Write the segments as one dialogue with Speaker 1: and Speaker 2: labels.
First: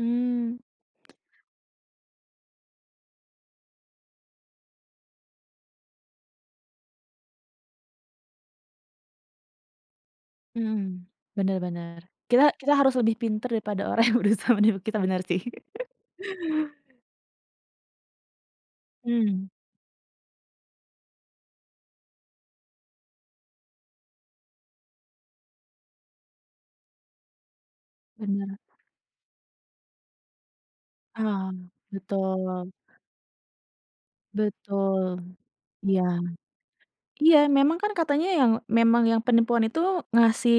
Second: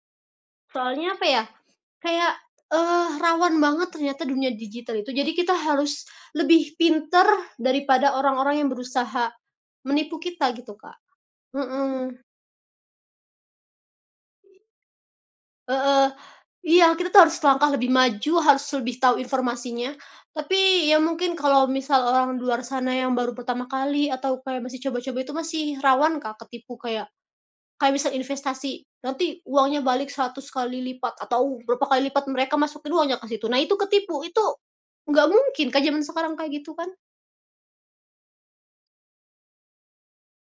Speaker 1: Mmm.
Speaker 2: Soalnya apa ya, kayak, eee, rawan banget ternyata dunia digital itu, jadi kita harus lebih pintar daripada orang-orang yang berusaha, menipu kita gitu Kak,
Speaker 1: Mhm, benar benar,
Speaker 2: mhm.
Speaker 1: kita kita harus lebih pintar daripada orang yang berusaha menipu kita benar sih.
Speaker 2: Heeh, iya kita tuh harus selangkah lebih maju, harus lebih tahu
Speaker 1: Mmm.
Speaker 2: informasinya, tapi ya mungkin kalau misal orang di luar sana yang baru pertama kali atau kayak masih coba-coba itu masih rawan Kak, ketipu kayak kayak misal
Speaker 1: Bener.
Speaker 2: investasi nanti uangnya balik 100 kali lipat
Speaker 1: Oh
Speaker 2: atau berapa kali lipat mereka
Speaker 1: betul.
Speaker 2: masukin uangnya ke situ. Nah itu ketipu itu,
Speaker 1: Betul,
Speaker 2: nggak mungkin Kak,
Speaker 1: iya,
Speaker 2: zaman sekarang kayak gitu kan.
Speaker 1: iya memang kan katanya yang memang yang penipuan itu ngasih,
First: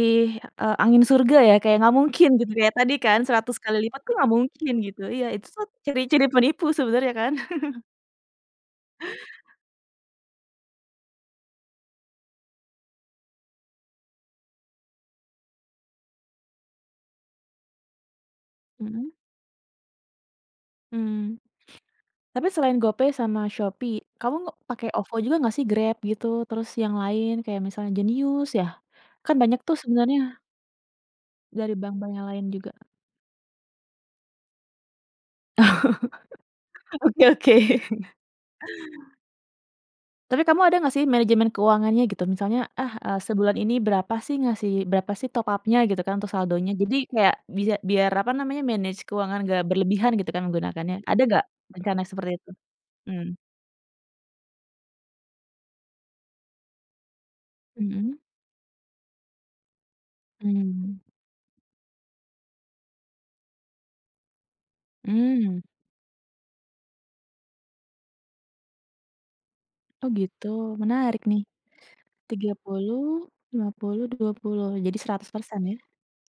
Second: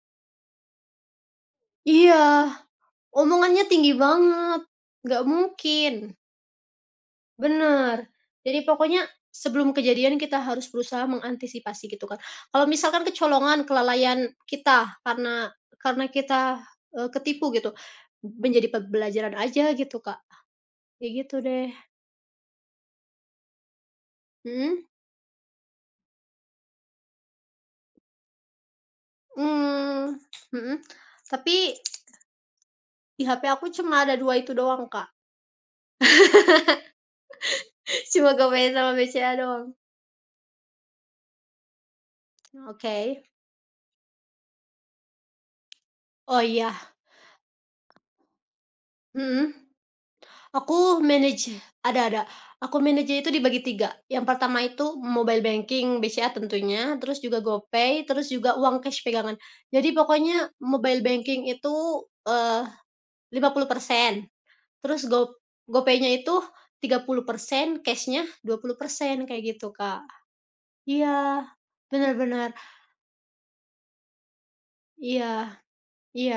Speaker 1: eee, angin surga ya kayak nggak mungkin
Speaker 2: Iya,
Speaker 1: gitu ya tadi kan 100
Speaker 2: omongannya
Speaker 1: kali
Speaker 2: tinggi
Speaker 1: lipat tuh nggak
Speaker 2: banget,
Speaker 1: mungkin gitu,
Speaker 2: nggak
Speaker 1: iya itu tuh
Speaker 2: mungkin.
Speaker 1: ciri-ciri penipu sebenarnya kan.
Speaker 2: Bener, jadi pokoknya sebelum kejadian kita harus berusaha mengantisipasi gitu Kak. Kalau misalkan kecolongan kelalaian kita, karena karena kita, eee, ketipu gitu, b menjadi
Speaker 1: Mhm.
Speaker 2: pembelajaran aja gitu Kak, ya
Speaker 1: Mmm,
Speaker 2: gitu deh.
Speaker 1: tapi selain GoPay sama Shopee kamu
Speaker 2: Mhm.
Speaker 1: pakai OVO juga nggak sih Grab gitu, terus yang lain kayak misalnya Jenius ya? Kan banyak tuh
Speaker 2: Mmm,
Speaker 1: sebenarnya
Speaker 2: mhm, tapi,
Speaker 1: dari bank bank yang lain juga.
Speaker 2: di hape aku cuma ada 2 itu doang Kak,
Speaker 1: Oke oke.
Speaker 2: cuma GoPay sama BCA doang.
Speaker 1: Tapi kamu ada nggak sih manajemen keuangannya gitu, misalnya, "Ah, eee,
Speaker 2: Oke.
Speaker 1: sebulan ini berapa sih ngasih berapa sih top up-nya" gitu kan, "untuk
Speaker 2: Oh iya.
Speaker 1: saldonya." Jadi kayak bisa biar apa namanya, manage keuangan
Speaker 2: Mhm,
Speaker 1: nggak berlebihan gitu kan menggunakannya,
Speaker 2: aku
Speaker 1: ada nggak
Speaker 2: manage
Speaker 1: rencana
Speaker 2: ada ada
Speaker 1: seperti itu?
Speaker 2: aku manage-nya itu
Speaker 1: Mmm.
Speaker 2: dibagi 3, yang pertama itu mobile banking BCA tentunya terus juga GoPay
Speaker 1: Mhm.
Speaker 2: terus juga uang cash pegangan. Jadi pokoknya
Speaker 1: Mmm.
Speaker 2: mobile banking itu, eee, 50%, terus go
Speaker 1: Mmm.
Speaker 2: GoPaynya itu 30% cashnya 20% kayak gitu Kak,
Speaker 1: Oh gitu menarik nih,
Speaker 2: iya benar
Speaker 1: tiga
Speaker 2: benar.
Speaker 1: puluh, lima puluh, dua puluh, jadi seratus
Speaker 2: Iya,
Speaker 1: persen ya?
Speaker 2: iya.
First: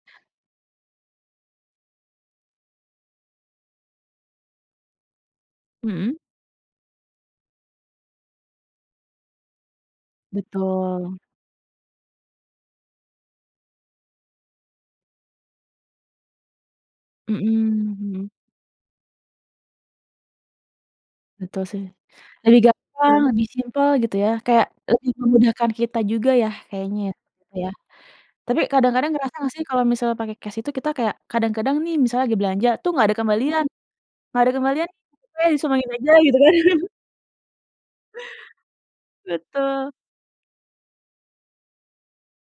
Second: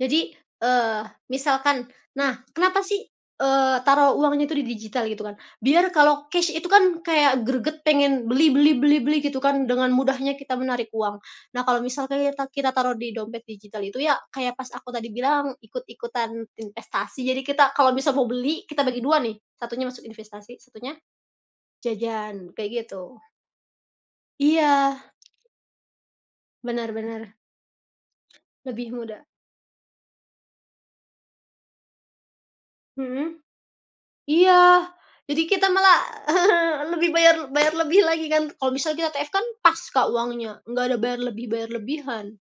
Speaker 2: Jadi, eee, misalkan nah kenapa sih, eee, taruh uangnya itu di digital gitu kan? Biar
Speaker 1: Mhm.
Speaker 2: kalau cash itu kan kayak greget pengen beli beli beli beli gitu kan dengan mudahnya kita menarik uang.
Speaker 1: Betul.
Speaker 2: Nah kalau misalkan kita kita taruh di dompet digital itu ya, kayak pas aku tadi bilang ikut-ikutan investasi, jadi kita kalau
Speaker 1: Mhm
Speaker 2: misal mau
Speaker 1: mhm.
Speaker 2: beli kita bagi 2, nih satunya masuk investasi satunya,
Speaker 1: Betul sih,
Speaker 2: jajan
Speaker 1: lebih
Speaker 2: kayak gitu.
Speaker 1: gampang lebih simple gitu ya, kayak lebih
Speaker 2: Iya.
Speaker 1: memudahkan kita juga ya,
Speaker 2: Benar
Speaker 1: kayaknya, ya,
Speaker 2: benar.
Speaker 1: Kak ya. Tapi
Speaker 2: Lebih
Speaker 1: kadang-kadang
Speaker 2: mudah?
Speaker 1: ngerasa nggak sih kalau misalnya pakai cash itu kita kayak kadang-kadang nih misalnya lagi belanja tuh, "Nggak ada
Speaker 2: Mhm,
Speaker 1: kembalian nggak ada
Speaker 2: iya,
Speaker 1: kembalian
Speaker 2: jadi
Speaker 1: [unintelligible]
Speaker 2: kita
Speaker 1: disumbangin
Speaker 2: malah
Speaker 1: aja," gitu kan.
Speaker 2: lebih bayar bayar lebih lagi kan kalau misal kita TF kan pas
Speaker 1: Betul.
Speaker 2: Kak, uangnya nggak ada bayar lebih bayar lebihan.